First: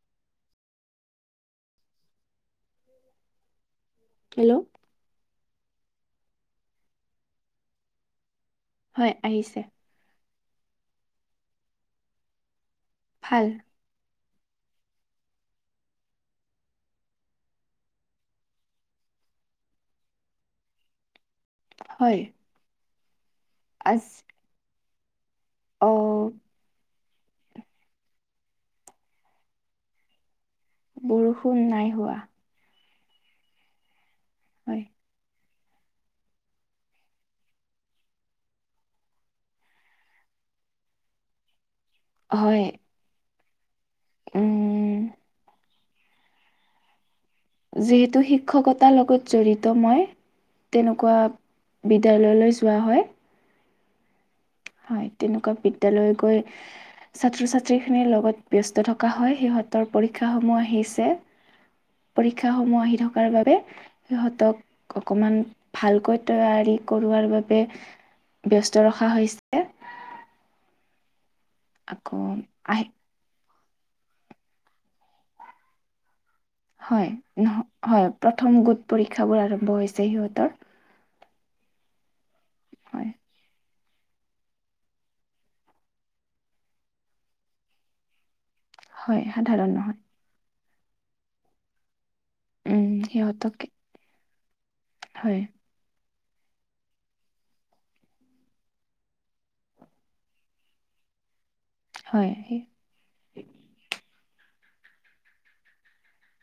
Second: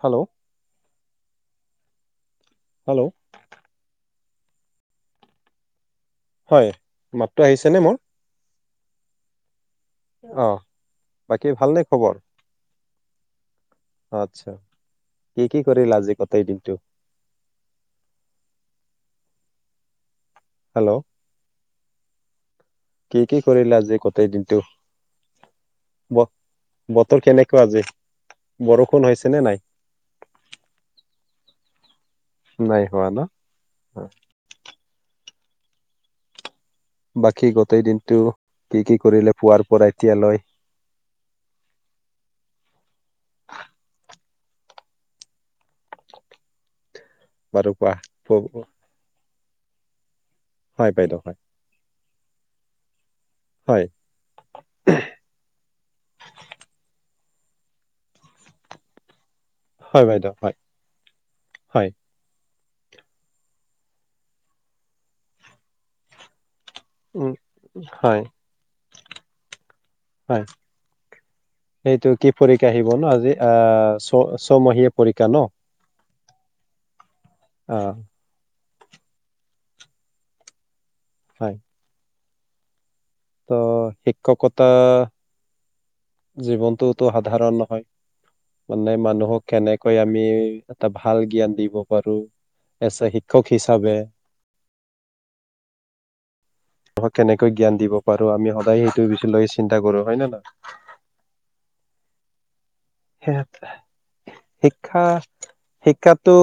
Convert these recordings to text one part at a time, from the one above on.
Hello. Hello. Hello. হয় মাতটো আহিছে নে মোৰ? হয় আহিছে। আহ বাকী ভালনে খবৰ? ভাল। আচ্ছা কি কি কৰিলা আজি গোটেই দিনটো? হেল্ল'। হয়। কি- কি কৰিলা আজি আজ গোটেই দিনটো? অ ব বতৰ কেনেকোৱা আজি, বৰষূণ হৈছে নে নাই? বৰষূণ নাই হোৱা। নাই হোৱা ন? অ হয়। বাকী গোটেই দিনটো কি কি কৰিলে পুৱাৰ পৰা এতিয়া লৈ? হয়। উম। বাৰু কোৱা যিহেতু শিক্ষকতাৰ লগত- জড়িত মই- হয় তেনেকোৱা বাইদেউ হয় বিদ্যালয়লৈ যোৱা হয়। হয়। হয় তেনেকুৱা বিদ্যালয় গৈ ছাত্ৰ ছাত্ৰীখিনিৰ লগত ব্যস্ত থকা হয়। সিহঁতৰ হয় পৰীক্ষা বাইদেউ হয় সমূহ আহিছে। পৰি হয় পৰীক্ষাসমূহ আহি থকাৰ বাবেজ সিহঁতক অকণমান, ভালকৈ তৈয়াৰী। কৰোৱাৰ উম বাবে হয় ব্যস্ত ৰখা হৈছে। হয়। সেইটো আকৌ কি পৰীক্ষা আহি আহিব ন আজি। অ, ছ ছমহীয়া পৰীক্ষা ন। হয়, অ হয় প্ৰথম গোট। পৰীক্ষাবোৰ আৰম্ভ হৈছে সিহঁতৰ। হয়। হয়। ত শিক্ষকতা। জীৱনটোতো সাধাৰণ নহয়। মানে হয় মানুহক সাধাৰণ কেনেকৈ নহয় আমি। এটা ভাল জ্ঞান দিব পাৰো। উম আছে শিক্ষক সিহঁতক হিচাপে। হয়। কেনেকৈ জ্ঞান দিব পাৰো আমি সদায় সেইটো বিষয়কে চিন্তা কৰো হয় নে ন। হয় স। সেই। শিক্ষা, শিক্ষাটো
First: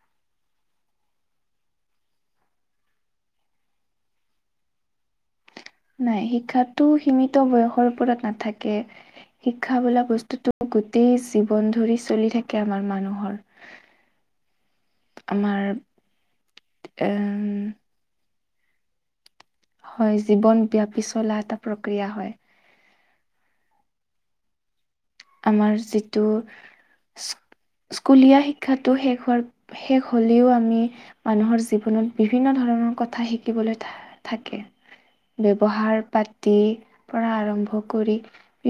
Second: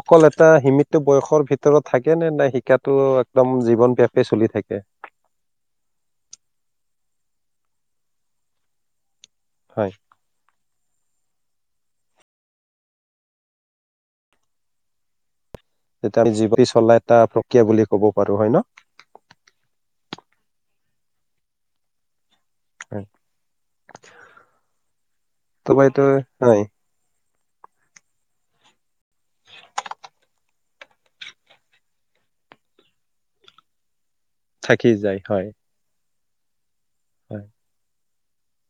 অকল এটা সীমিত বয়সৰ ভিতৰত থাকে নে নাই শিক্ষাটো একদম জীৱনব্যাপি চলি থাকে। নাই, শিক্ষা সীমিত বয়সৰ ওপৰত নাথাকে। শিক্ষা হয় বোলা বস্তুতটো গোটেই। বন ধৰি চলি থাকে আমাৰ মানুহৰ। আমাৰ তেতিয়া আমি জীৱ চলা এটা এম প্ৰক্ৰিয়া বুলি ক'ব। হয় ন। হয় জীৱন বিয়াপি চলা এটা প্ৰক্ৰিয়া হয়। হয়। আমাৰ তোমাইটো যিটো হাই। স্কুলীয়া শিক্ষাটো শেষ হোৱাৰ শেষ হলেও আমি মানুহৰ জীৱনত বিভিন্ন ধৰণৰ কথা শিকিবলৈক থাকে, থাকি যায় হয় ব্যৱহাৰ পাতি। তে। পঢ়া হয় আৰম্ভ কৰি।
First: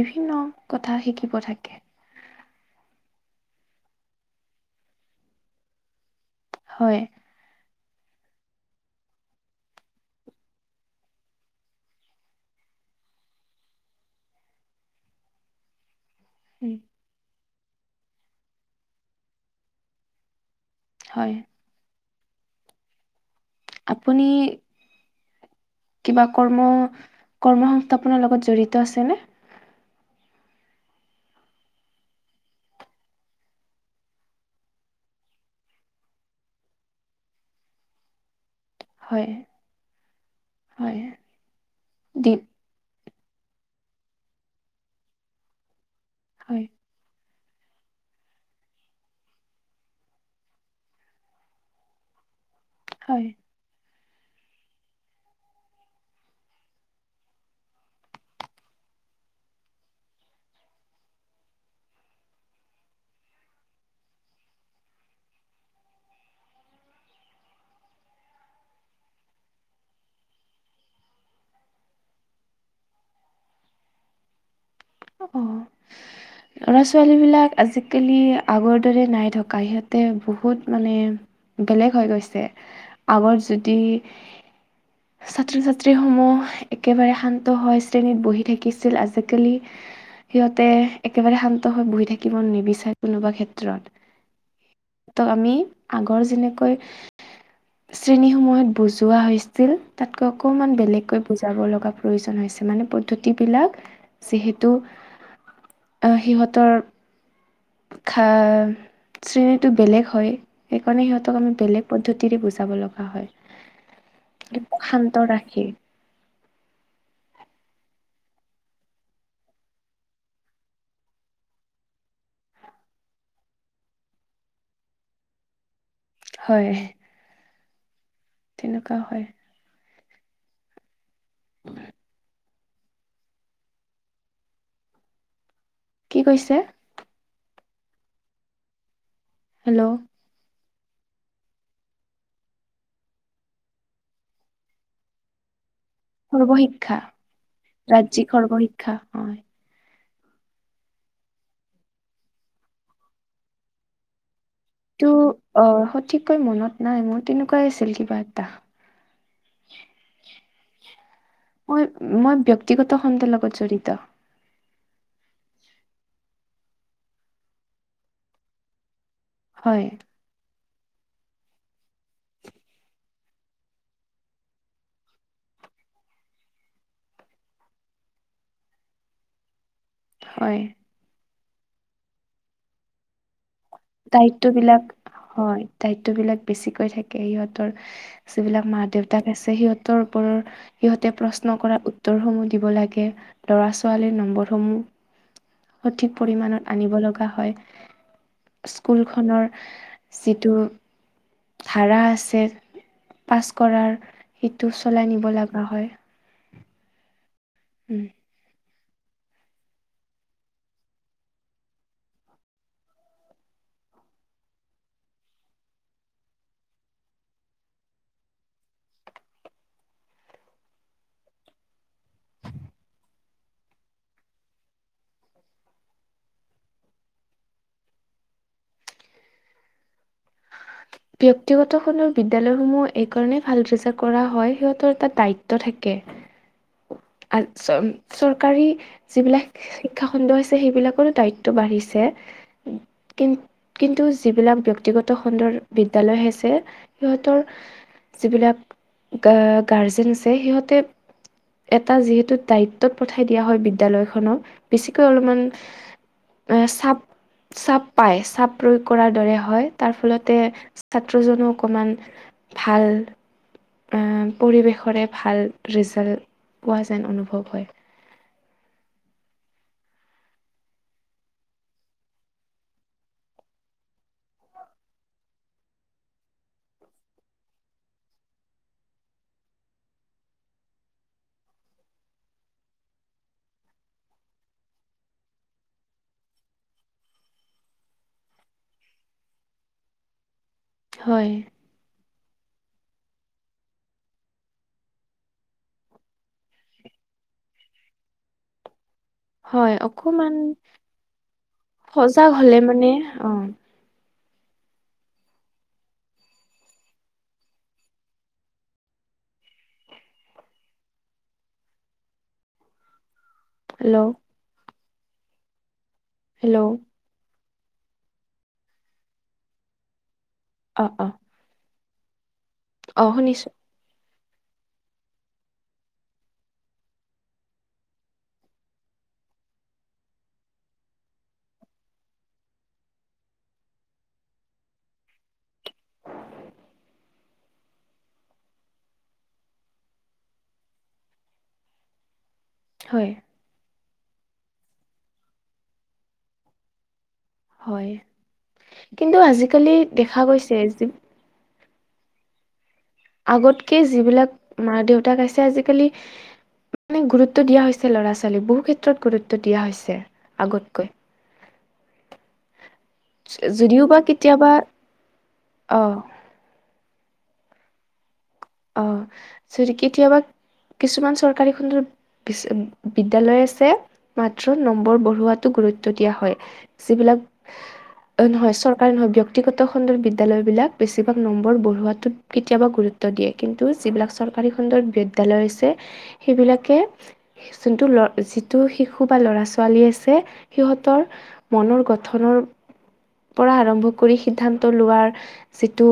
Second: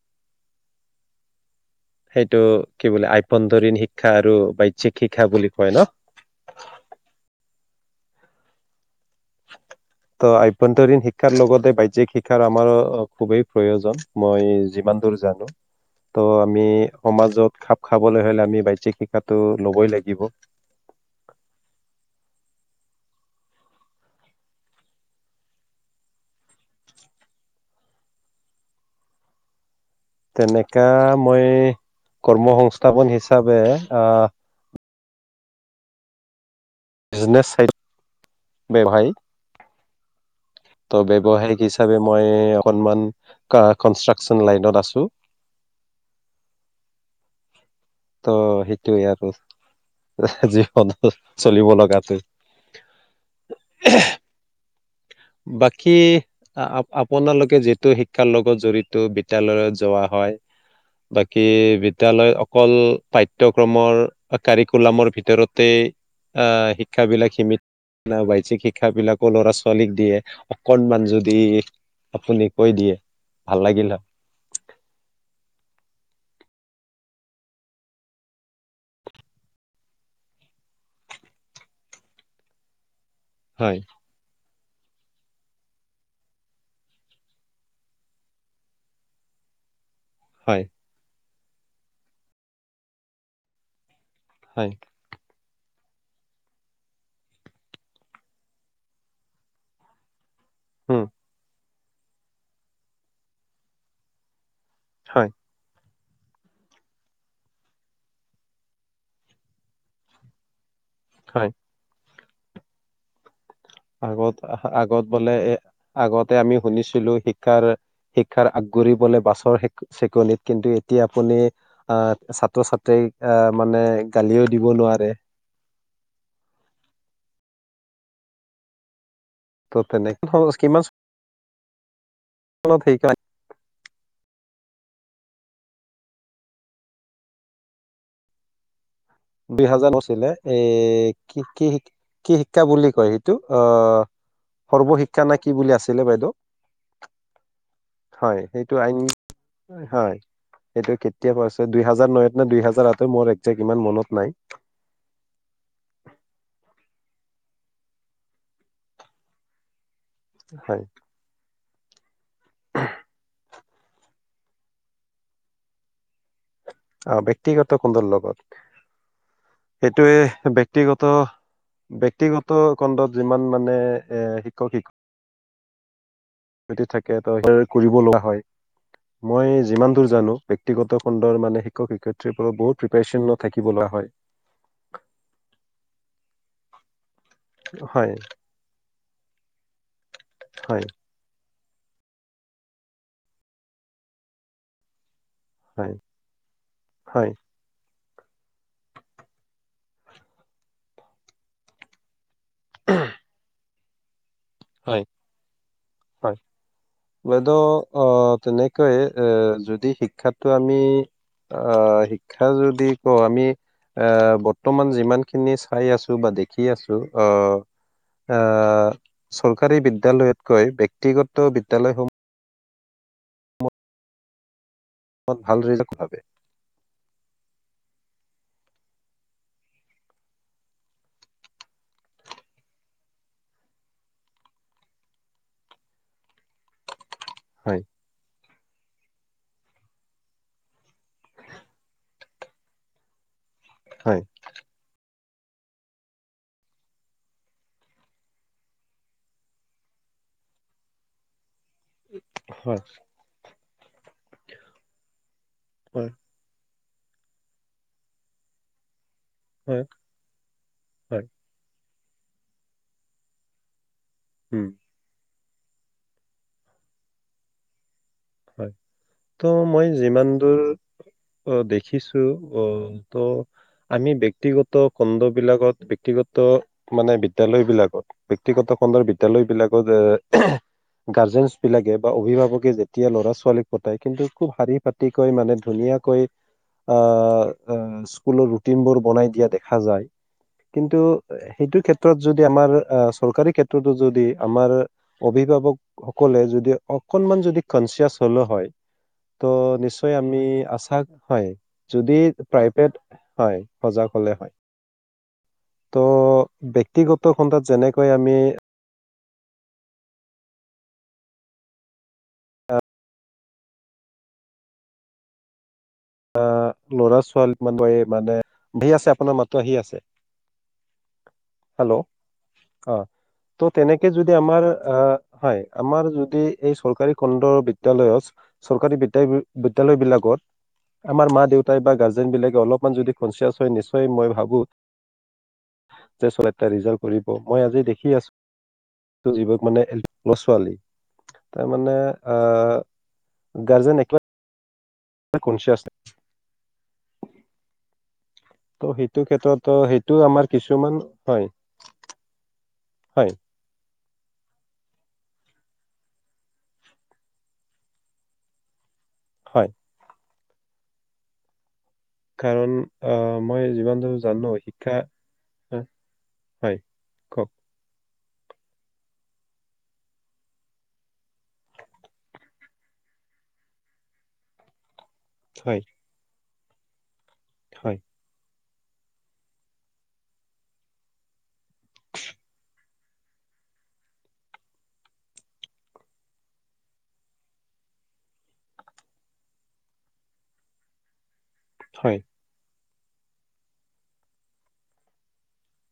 বিভিন্ন কথা, শিকি। থাকিব থাকে। এইটো কি বোলে আভ্যয়ন্তৰীণ শিক্ষা আৰু বাহ্যিক শিক্ষা বুলি কয় ন হয় ত আভ্যন্তৰীণ শিক্ষাৰ লগতে বাহ্যিক শিক্ষাৰ আমাৰো খুবেই প্ৰয়োজন মই যিমান দূৰ জানো। ত' আমি সমাজত খাপ খাবলৈ হ'লে আমি বাহ্যিক শিক্ষাতো ল'বই লাগিব হয়। আপুনি? কিবা কৰ্ম -কৰ্মসস্থাপনৰ লগত জড়িত আছেনে? তেনেকা মই কৰ্ম সংস্থাপন হিচাপে আহ বিজনেছ চাইড হয় বৱসায়িক হয় ত' বৱসায়িক হিচাপে মই দি অকনমান কা কনষ্ট্ৰাক্সন লাইনত আছো। হয়। ত' সেইটোৱে আৰু জীৱনটোত চলিব লগাটো। হয়। বাকী আ -আপোনালোকে যিহেটো শিক্ষাৰ লগত জড়িত বিদ্যালয়ত যোৱা হয় বাকী বিদ্যলয়ত অকল পাঠ্যক্ৰমৰ কাৰিকুলামৰ ভিতৰতে আহ শিক্ষাবিলাক সীমিত নব বাহ্যিক শিক্ষাবিলাকো ল'ৰা -ছোৱালীক দিয়ে অকনমান যদি আপুনি কৈ দিয়ে ভাল লাগিল হয়। অহ, লৰা -ছোৱালী বিলাক আজিকালি আগৰ দৰে নাই থকা সিহঁতে বহুত মানে বেলেগ হৈ গৈছে। আগৰ যুদি হয় ছাত্ৰ -ছাত্ৰীসমূহ একেবাৰে শান্ত হৈ শ্ৰেণীত বহি থাকিছিল আজিকালি হয় হয় সিহঁতে এক একেবাৰে শান্ত হৈ বহি থাকিব নিবিচাৰে কোনোবা ক্ষেত্ৰত। হয় ত' আমি আগৰ যেনেকৈ শ্ৰেণীসমূহত বুজোৱা হৈছিল তাত কৈ অকণমান উম বেলেগকৈ বুজাব লগা প্ৰয়োজন হৈছে মানে পদ্ধতি বিলাক যিহেত টো, হয় আহ, সিহঁতৰ খা শ্ৰেণীটো বেলেগ হয়। সেইকাৰণে সিহঁতক হয় আমি বেলেগ পদ্ধতি তিৰি বুজাব লগা হয়। আগত আহ আগত শান্ত বোলে এ' ৰাখি আগত তে আমি শুনিছিলো শিক্ষাৰ -শিক্ষাৰ আগুৰিবলে বাছৰ চেকনিত কিন্তু এতিয়া আপুনি আহ ছাত্ৰ -ছাত্ৰীক আহ মানে গালিও দিব নোৱাৰে। হয়। তেনেকুৱা হয়। [unintelligible] [inaudible] [unintelligible] কি কৈছে? দুই হাজাৰ হেল্ল' নাছিলে? এ' কি- কি -কি শিক্ষা বুলি কয় সেইটো অ' সৰ্বশিক্ষা নে কি বুলি আছে। সৰ্বশিক্ষা ৰাজ্যিক হয় সেইটো আইন সৰ্বশিক্ষা হয়। হয় সেইটো কেতিয়া পৰা হৈছে দুই হাজাৰ নয়ত নে দুই হাজাৰ আঠৰ মোৰ একজেক্ট ইমান মনত নাই। টো অহ সঠিককৈ মনত নাই মোৰ তেনেকুৱাই আছিল কিবা এটা। হয়। মই-মই ব্যক্তিগত খণ্ডৰ লগত জড়িত। অহ ব্যক্তিগত খণ্ডৰ লগত? হয় সেইটোয়ে ব্যক্তিগত-ব্যক্তিগত খণ্ডত যিমান মানে এ শিক্ষক শিক্ষ থাকে ত সেই কৰিব লগা হয়। মই যিমান দূৰ জানো হয়। ব্যক্তিগত খণ্ডৰ মানে শিক্ষক-শিক্ষয়িত্ৰী সকলক বহুত প্ৰিপ্ৰেচন দায়িত্ব বিলাক হয়, দায়িত্ব বিলাক বেছি কৈ থাক সিহঁতৰ হয় যিবিলাক মা দেউতাক আছে সিহঁতৰ ওপৰৰ হয় সিহঁতে প্ৰ নকৰা উত্তৰ সমূহ দিব লাগে লৰা ছোৱালী নম্বৰ সমূহ। হয় সঠিক পৰিমাণত আনিব লগা হয়। স্কুলখনৰ যিটো ধাৰা আছে। পাছ কৰাৰ সেইটো চলাই হয় নিব লগা হয়। বাইদেউ উম। অ তেনে কয় এ যদি শিক্ষাতটো আমি আহ শিক্ষা যদি কওঁ আমি এ বৰ্তমান যিমানখিনি চাই আছো বা দেখি আছো আহ আহ চৰকাৰী বিদ্যালয়তকৈ ব্যক্তিগত বিদ্যালয়সমূহ মত ভাল ৰিজাল্ট ব্যক্তিগতখনৰ বিদ্যলয়সমূহ এই কাৰণে ভাল ৰিজাল্ট কৰা হয় সিহঁতৰ এটা দায়িত্ব থাকে। আ চ হয় চৰকাৰী যিবিলাক শিক্ষা খণ্ড আছে সেইবিলাকৰো দায়িত্ব বাঢ়িছে। কিন্তু কিন্তু হয় যিবিলাক ব্যক্তিগত খণ্ডৰ বিদ্যালয় আছে, সিহঁতৰ যিবিলাক গাৰ্জেন আছে সিহঁতে এটা যিহেতু হয় দায়িত্বত পঠাই দিয়া হয় বি বিদ্যালয়খনত বেছিকৈ অলপমান হয়। চাপ-চাপ পাই, চাপ প্ৰয়োগ কৰা দৰে হয় তাৰ ফলতে হয় ছাত্ৰজনো অকমান ভাল। এ, উম পৰিৱেশৰে ভাল। ৰিজাল্ট পোৱা যেন অনুভৱ হয়। হয়, ত' মই যিমান দূৰ দেখিছো অ, ত আমি ব্যক্তিগত খণ্ড বিলাকত, ব্যক্তিগত মানে বিদ্যালয় বিলাকত, ব্যক্তিগত খণ্ডৰ বিদ্যালয় বিলাকত এ গাৰ্জেনছ বিলাকে বা অভিভাৱকে যে এতিয়া ল'ৰা ছোৱালীক পতাই কিন্তু খুব শাৰী পাতি কৈ মানে ধুনীয়াকৈ, আহ স্কুলৰ ৰুটিন বোৰ বনাই দিয়া দেখা যায়। কিন্তু হয়, সেইটো ক্ষে যদি আমাৰ চৰকাৰী ক্ষেত্ৰতো যদি আমাৰ অভিভাৱকসকলে যদি অকণমান যদি কনচিয়াছ হ'লো হয় ত' হয় নিশ্চয় অকমান আমি আছা হয়, যদি সজাগ হ'লে মানে প্ৰাইভেট অ', হয়, সজাগ হলে হয়, ত' ব্যক্তিগত খণ্ডত যেনেকৈ আমি অ হেল্ল'। হেল্ল', আহ ল'ৰা ছোৱালী মান ব এই মানে ভি আছে আপোনাৰ মাতো আহি আছে। অ অ। হেল্ল'। অ, ত তেনে তে যদি আমাৰ আহ হয়, আমাৰ যদি এই চৰকাৰী খণ্ড বিদ্যালয়ত চৰকাৰী বিদ্যা বিদ্যালয় বিলাকত আমাৰ মা দেউতাই বা গাৰ্জেন বিলাকে অলপমান যদি কনচিয়াচ হয় নিশ্চয় মই ভাবো, যে চ এটা ৰিজাল্ট কৰিব মই আজি দেখি আছো মানে লৰা ছোৱালী তাৰ মানে অ, হয়। গাৰ্জেন ত কনচিয়ছ হয়। ত' কিন্তু সেইটো আজিকালি ক্ষেত্ৰত সেইটো দেখা আমাৰ গৈছে যি কিছুমান, হয়। হয় আগতকে যিবিলাক মা দেউতাক আছে আজিকালি মানে গুৰুত্ব দিয়া হৈছে ল'ৰা ছোৱালীক বহু ক্ষে ত গুৰুত্ব দিয়া হয় হৈছে। আগতকৈ কাৰণ আহ, মই যদিও বা যিমান দোৰ কেতিয়াবা জানো শিক্ষা, অ', হয়। কওক। অ চৰি, কেতিয়াবা কিছুমান চৰকাৰী খণ্ড বিদ্যালয় আছে মাত্ৰ নম্বৰ বহুত ৱাতো হয় গুৰুত্ব দিয়া হয় যিবিলাক হয় অ নহয় চৰ কাৰণ ব্যক্তিগত খণ্ডৰ বিদ্যালয়বিলাক বেছিভাগ নম্বৰ বঢ়োৱাটোত কেতিয়াবা গুৰুত্ব দিয়ে। কিন্তু যিবিলাক চৰকাৰী খণ্ডত বিদ্যালয় আছে, সেইবিলাকে যোনটো ল যিটো শিশু বা ল'ৰা ছোৱালী আছে সিহঁতৰ মনৰ হয় গঠনৰ পৰা আৰম্ভ কৰি সিদ্ধান্ত লোৱা যিটো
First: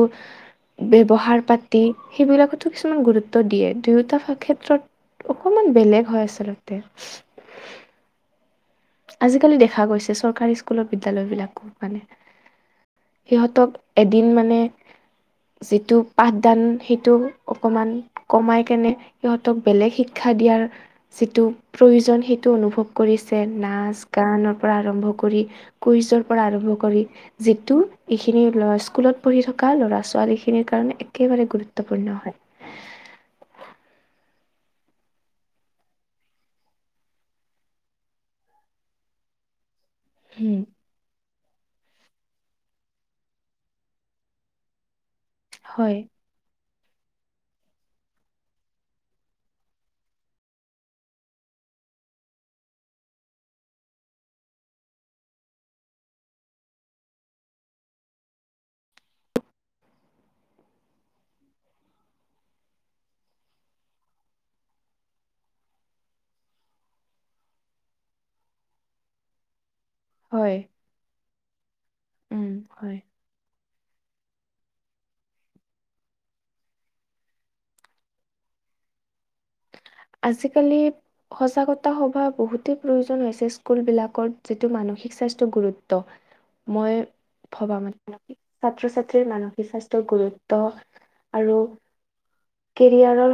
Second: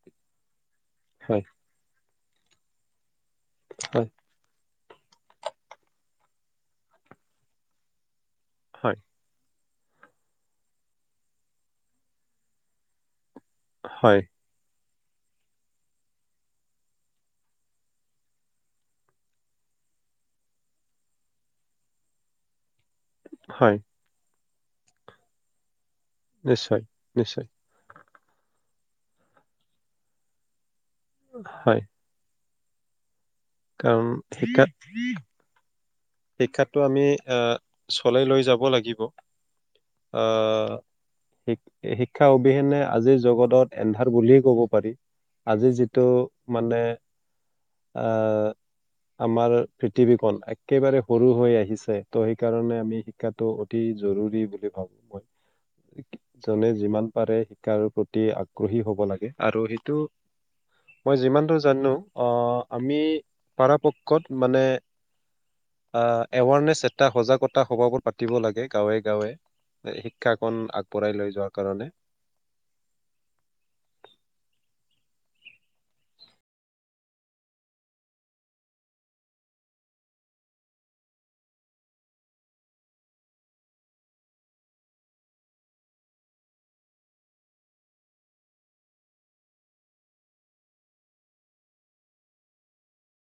ব্যৱহাৰ হয় পাতি সেইবিলাকতো কিছমান গুৰুত্ব। দিয়ে হয় দুয়োটা ভ ক্ষেত্ৰত। অকমান বেলেগ হয় আচলতে! হয় আজিকালি দেখ খা গৈছে চৰকাৰী স্কুলৰ বিদ্যালয়বিলাকো মানে। সিহঁতক হয় এদিন মানে। যিটো পাঠদান, সেইটো অকমান কমাই কেনে, সিহঁতক বেলেগ শিক্ষা দিয়াৰ যিটো প্ৰয়োজন, সেইটো অনুভৱ কৰি। হয় নাচ, গানত। পৰা আৰম্ভ কৰি। কুইজৰ পৰা আৰম্ভ নিশ্চয় কৰি, নিশ্চয় যিটো এইখিনি স্কুলত পঢ়ি থকা ল'ৰা-ছোৱালীখিনিৰ কাৰণে একেবাৰে হয় গুৰুত্বপূৰ্ণ হয়। কাৰণ শিক্ষা। শিক্ষাতটো আমি, এ চলাই লৈ যাব লাগিব। আ হম। সেই শিক্ষা অবিহনে আজিৰ জগতত এন্ধাৰ বুলিয়ে ক'ব পাৰি। আজি হয় যিটো, মানে। আ, আমাৰ পৃথিৱীখন এক। একেবাৰে সৰু হৈ আহিছে। ত' সেইকাৰণে আমি শিকাটো অতি জৰুৰী বুলি ভাবো মই। যুনে যিমান পাৰে শিকাৰ প্ৰতি আগ্ৰহী হ'ব লাগে। আৰু সেইটো মই যিমানটো জানো, আমি পৰাপক্ষত মানে। আ এৱাৰনেছ এটা, সজাগতা সভাবোৰ পাতিব লাগে গাঁৱে গাঁৱে। হয় শিক্ষাকণ আগবঢ়াই লৈ যোৱাৰ কাৰণে। উম হয় [inaudible] আজিকালি, সজাগতা সভা বহুতেই প্ৰয়োজন হৈছে স্কুলবিলাকত যিটো মানসিক স্বাস্থ্যৰ গুৰুত্ব। মই ভবা মান ছাত্ৰ-ছাত্ৰীৰ মানসিক স্বাস্থ্যৰ গুৰুত্ব আৰু কেৰিয়াৰৰ।